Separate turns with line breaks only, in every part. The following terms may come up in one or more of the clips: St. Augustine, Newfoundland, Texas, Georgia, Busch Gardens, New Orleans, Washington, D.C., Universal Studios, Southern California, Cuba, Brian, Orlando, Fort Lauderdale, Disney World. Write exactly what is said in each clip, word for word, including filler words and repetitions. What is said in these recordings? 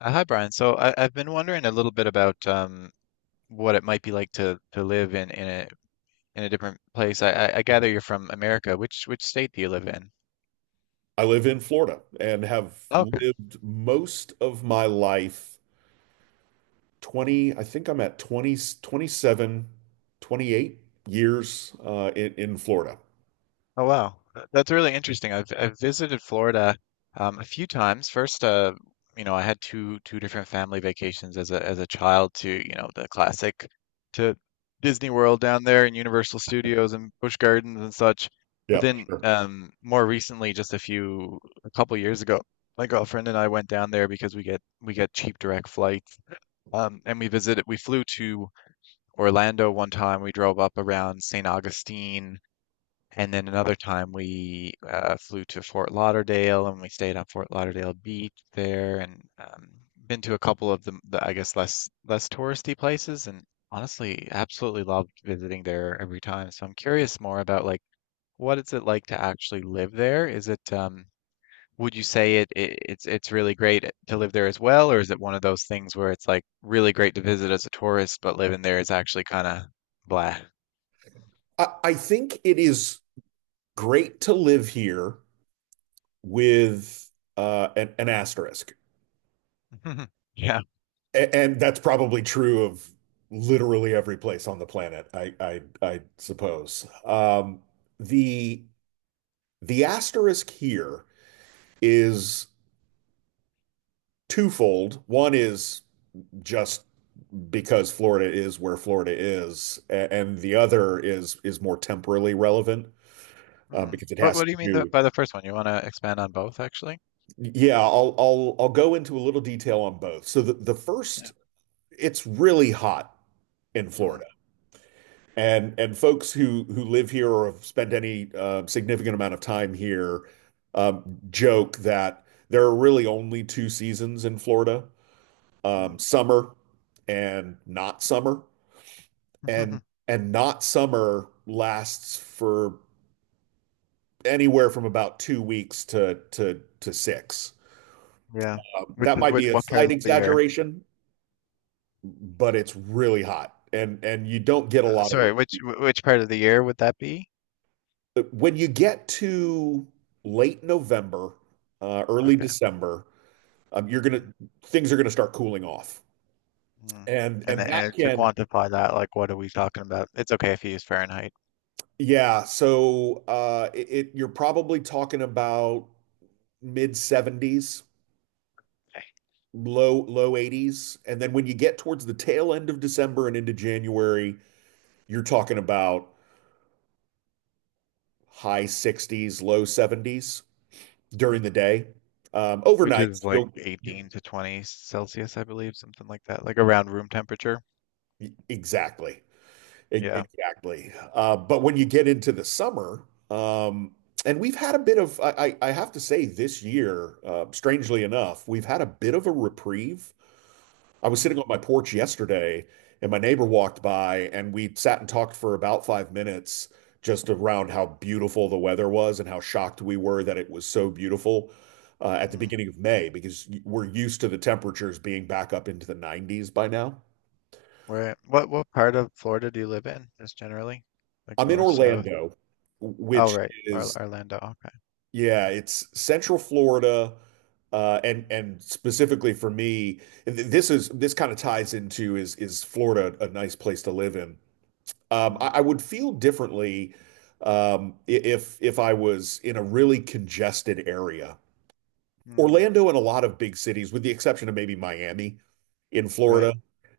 Uh, hi, Brian. So I, I've been wondering a little bit about um, what it might be like to, to live in, in a in a different place. I, I I gather you're from America. Which which state do you live in?
I live in Florida and have lived most of my life. twenty, I think I'm at twenty, twenty seven, twenty eight years uh, in, in Florida.
Oh, wow, Th- that's really interesting. I've I've visited Florida um, a few times. First, uh, you know, I had two two different family vacations as a as a child to, you know, the classic to Disney World down there, and Universal Studios and Busch Gardens and such. But
Yeah,
then
sure.
um, more recently, just a few a couple years ago, my girlfriend and I went down there because we get we get cheap direct flights. Um, and we visited. We flew to Orlando one time. We drove up around Saint Augustine, and then another time we uh, flew to Fort Lauderdale and we stayed on Fort Lauderdale Beach there, and um, been to a couple of the, the I guess less less touristy places, and honestly absolutely loved visiting there every time. So I'm curious more about, like, what is it like to actually live there? Is it um, Would you say it, it it's it's really great to live there as well, or is it one of those things where it's like really great to visit as a tourist, but living there is actually kind of blah?
I, I think it is great to live here with uh, an, an asterisk.
Yeah.
A- and that's probably true of literally every place on the planet, I, I, I suppose. Um, the, the asterisk here is twofold. One is just because Florida is where Florida is, a- and the other is is more temporally relevant, uh,
Hmm.
because it
What
has
What do you
to
mean th-
do.
by the first one? You want to expand on both, actually?
Yeah, I'll I'll I'll go into a little detail on both. So the, the
Yeah.
first, it's really hot in
Hmm.
Florida, and and folks who who live here or have spent any uh, significant amount of time here um, joke that there are really only two seasons in Florida:
Hmm.
um, summer and not summer. and and not summer lasts for anywhere from about two weeks to to to six.
Yeah.
Um,
Which
that
is
might
which?
be a
What part
slight
of the year?
exaggeration, but it's really hot, and and you don't get a
Uh,
lot of
sorry, which
relief.
wh- which part of the year would that be?
But when you get to late November, uh, early
Okay.
December, um, you're
Hmm.
gonna things are gonna start cooling off,
Hmm.
and
And
and
the,
that
and to
can.
quantify that, like, what are we talking about? It's okay if you use Fahrenheit.
Yeah. So uh, it, it you're probably talking about mid seventies, low low eighties, and then when you get towards the tail end of December and into January you're talking about high sixties, low seventies during
Hmm.
the day. Um
Which
overnight
is like
you'll.
eighteen to twenty Celsius, I believe, something like that, like around room temperature.
Exactly. E-
Yeah.
exactly. Uh but when you get into the summer, um and we've had a bit of. I I I have to say, this year, uh strangely enough, we've had a bit of a
Hmm.
reprieve. I was
Hmm.
sitting on my porch yesterday, and my neighbor walked by, and we sat and talked for about five minutes just around how beautiful the weather was and how shocked we were that it was so beautiful uh, at the
Hmm.
beginning of May, because we're used to the temperatures being back up into the nineties by now.
Right. What what part of Florida do you live in, just generally? Like
I'm in
north, south?
Orlando,
Oh,
which
right. Or
is,
Orlando. Okay.
yeah, it's Central Florida. Uh, and
Mhm.
and specifically for me, th- this is this kind of ties into: is is Florida a nice place to live in? Um,
Mm,
I, I would feel differently um, i- if if I was in a really congested area.
mm,
Orlando and a lot of big cities, with the exception of maybe Miami in
right.
Florida,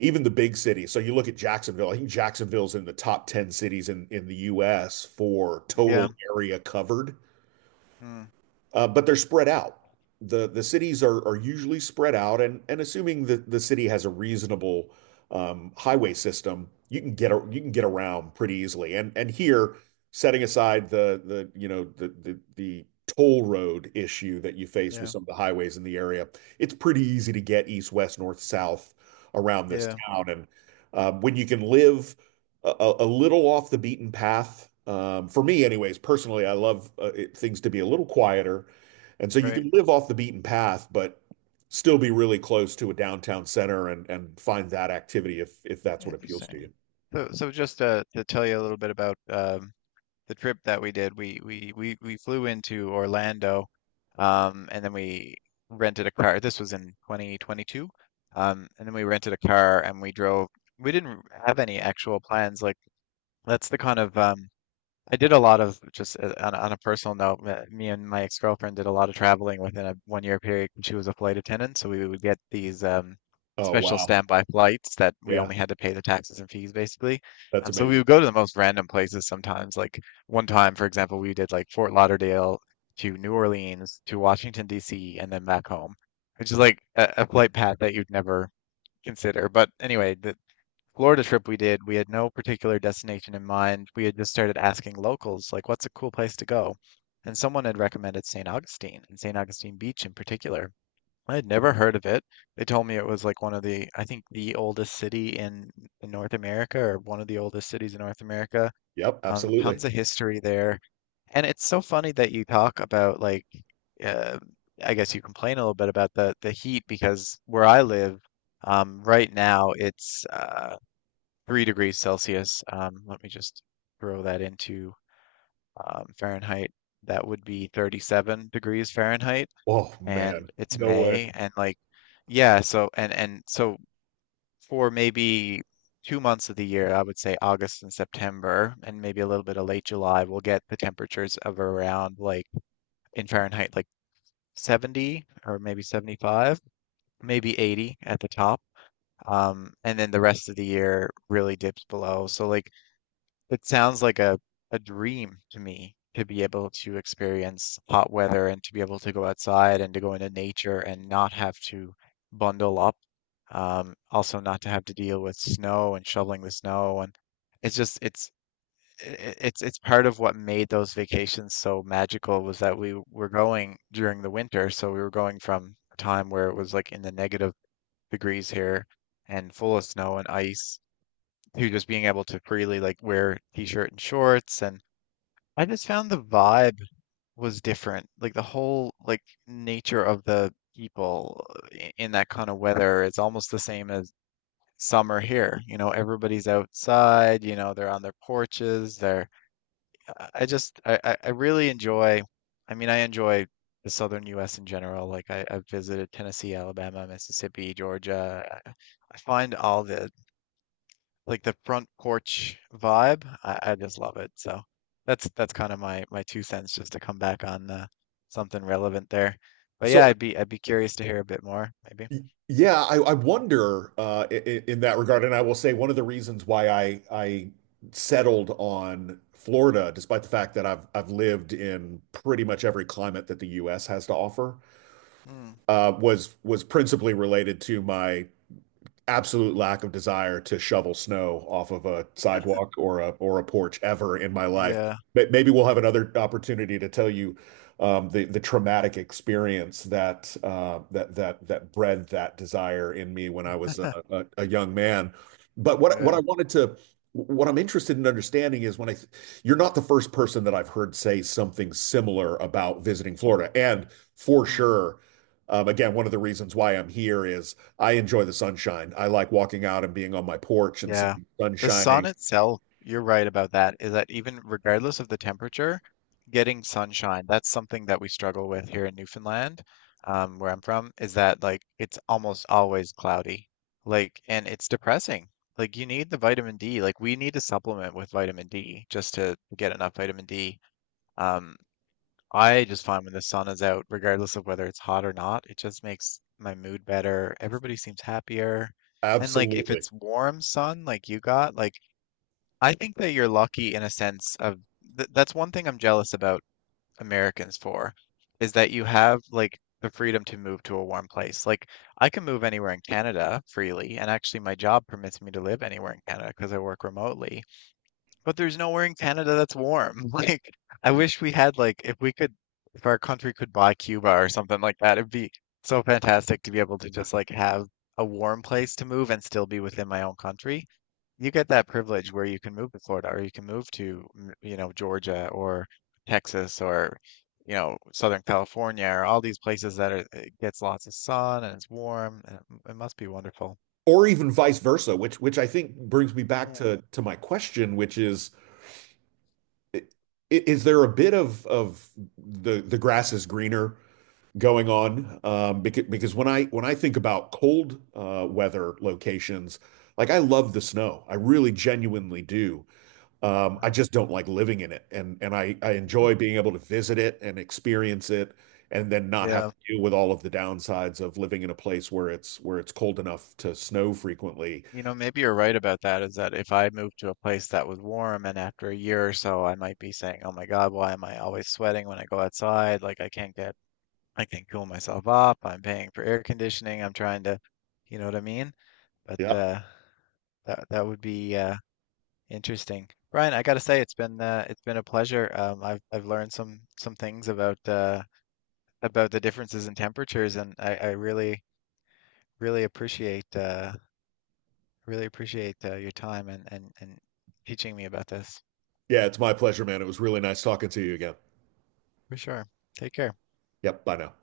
even the big cities. So you look at Jacksonville. I think Jacksonville's in the top ten cities in in the U S for
Yeah.
total area covered.
Mm,
Uh, But they're spread out. The The cities are are usually spread out, and and assuming that the city has a reasonable um, highway system, you can get a, you can get
mm,
around pretty easily. And and here, setting aside the, the you know, the the the toll road issue that you face with
yeah.
some of the highways in the area, it's pretty easy to get east, west, north, south around this
Yeah.
town. And um, when you can live a, a little off the beaten path. Um, for me, anyways, personally, I love, uh, it, things to be a little quieter. And so you
Right.
can live off the beaten path, but still be really close to a downtown center and, and find that activity if, if that's what appeals to
Interesting.
you.
So, so just, uh, to tell you a little bit about um, the trip that we did, we we we we flew into Orlando, um, and then we rented a car. This was in two thousand twenty-two, um, and then we rented a car and we drove. We didn't have any actual plans. Like, that's the kind of. Um, I did a lot of just, uh, on, a- on a personal note. me me and my ex-girlfriend did a lot of traveling within a one-year period. She was a flight attendant, so we would get these um,
Oh,
special
wow.
standby flights that we
Yeah,
only had to pay the taxes and fees, basically.
that's
Um, so we
amazing.
would go to the most random places sometimes. Like one time, for example, we did like Fort Lauderdale to New Orleans to Washington, D C, and then back home, which is like a, a flight path that you'd never consider. But anyway, th Florida trip we did, we had no particular destination in mind. We had just started asking locals, like, what's a cool place to go? And someone had recommended Saint Augustine, and Saint Augustine Beach in particular. I had never heard of it. They told me it was like one of the, I think, the oldest city in, in North America, or one of the oldest cities in North America.
Yep,
Um,
absolutely.
tons of history there. And it's so funny that you talk about, like, uh, I guess you complain a little bit about the the heat, because where I live, um, right now it's, uh, three degrees Celsius. Um, let me just throw that into, um, Fahrenheit. That would be thirty-seven degrees Fahrenheit,
Oh, man.
and it's
No way.
May, and, like, yeah. So and and so, for maybe two months of the year, I would say August and September, and maybe a little bit of late July, we'll get the temperatures of around, like, in Fahrenheit, like seventy or maybe seventy-five, maybe eighty at the top. Um, and then the rest of the year really dips below. So, like, it sounds like a, a dream to me to be able to experience hot weather and to be able to go outside and to go into nature and not have to bundle up. Um, also, not to have to deal with snow and shoveling the snow, and it's just, it's I- I- it's it's part of what made those vacations so magical. Was that we were going during the winter, so we were going from a time where it was, like, in the negative degrees here, and full of snow and ice, who just being able to freely, like, wear t-shirt and shorts, and I just found the vibe was different. Like, the whole, like, nature of the people, uh, i- in that kind of weather, is almost the same as summer here. You know, everybody's outside, you know, they're on their porches, they're. I I just I, I I really enjoy, I mean, I enjoy the southern U S in general. Like, I, I've visited Tennessee, Alabama, Mississippi, Georgia. I I find all the, like, the front porch vibe. I, I just love it. So that's that's kind of my my two cents, just to come back on, uh, something relevant there. But yeah,
So,
I'd be I'd be curious to hear a bit more, maybe.
yeah, I, I wonder, uh, in, in that regard, and I will say one of the reasons why I I settled on Florida, despite the fact that I've I've lived in pretty much every climate that the U S has to offer,
Hmm.
uh, was was principally related to my absolute lack of desire to shovel snow off of a sidewalk or a or a porch ever in my life.
Yeah,
But maybe we'll have another opportunity to tell you um, the the traumatic experience that uh, that that that bred that desire in me when I was a, a, a young man. But what what I
yeah.
wanted to what I'm interested in understanding is, when I you're not the first person that I've heard say something similar about visiting Florida, and for
Hmm.
sure. Um, again, one of the reasons why I'm here is I enjoy the sunshine. I like walking out and being on my porch and seeing
Yeah.
the sun
The sun
shining.
itself, you're right about that, is that even regardless of the temperature, getting sunshine, that's something that we struggle with here in Newfoundland, um, where I'm from, is that, like, it's almost always cloudy. Like, and it's depressing. Like, you need the vitamin D. Like, we need to supplement with vitamin D just to get enough vitamin D. Um, I just find, when the sun is out, regardless of whether it's hot or not, it just makes my mood better. Everybody seems happier. And, like, if
Absolutely.
it's warm sun like you got, like, I think that you're lucky, in a sense of th that's one thing I'm jealous about Americans for, is that you have, like, the freedom to move to a warm place. Like, I can move anywhere in Canada freely, and actually my job permits me to live anywhere in Canada because I work remotely. But there's nowhere in Canada that's warm. Like, I wish we had, like, if we could if our country could buy Cuba or something like that, it'd be so fantastic to be able to just, like, have a warm place to move and still be within my own country. You get that privilege where you can move to Florida, or you can move to, mm, you know, Georgia, or Texas, or, you know, Southern California, or all these places that are, it gets lots of sun and it's warm. And it, it must be wonderful.
Or even vice versa, which which I think brings me back
Mm.
to to my question, which is, i- is there a bit of of the the grass is greener going
Mm,
on, um, because because when I when I think about cold uh, weather locations, like, I love the snow. I really genuinely do. Um, I
well.
just don't like living in it. And and I I enjoy being able to visit it and experience it and then not have
Yeah.
to deal with all of the downsides of living in a place where it's where it's cold enough to snow frequently.
You know, maybe you're right about that, is that if I moved to a place that was warm, and after a year or so, I might be saying, oh my God, why am I always sweating when I go outside? Like, I can't get, I can't cool myself up. I'm paying for air conditioning. I'm trying to, you know what I mean? But,
Yep.
uh, that that would be, uh, interesting. Brian, I gotta say, it's been uh, it's been a pleasure. Um, I've I've learned some some things about, uh, about the differences in temperatures, and I, I really really appreciate, uh, I really appreciate uh, your time, and, and, and teaching me about this.
Yeah, it's my pleasure, man. It was really nice talking to you again.
For sure. Take care.
Yep. Bye now.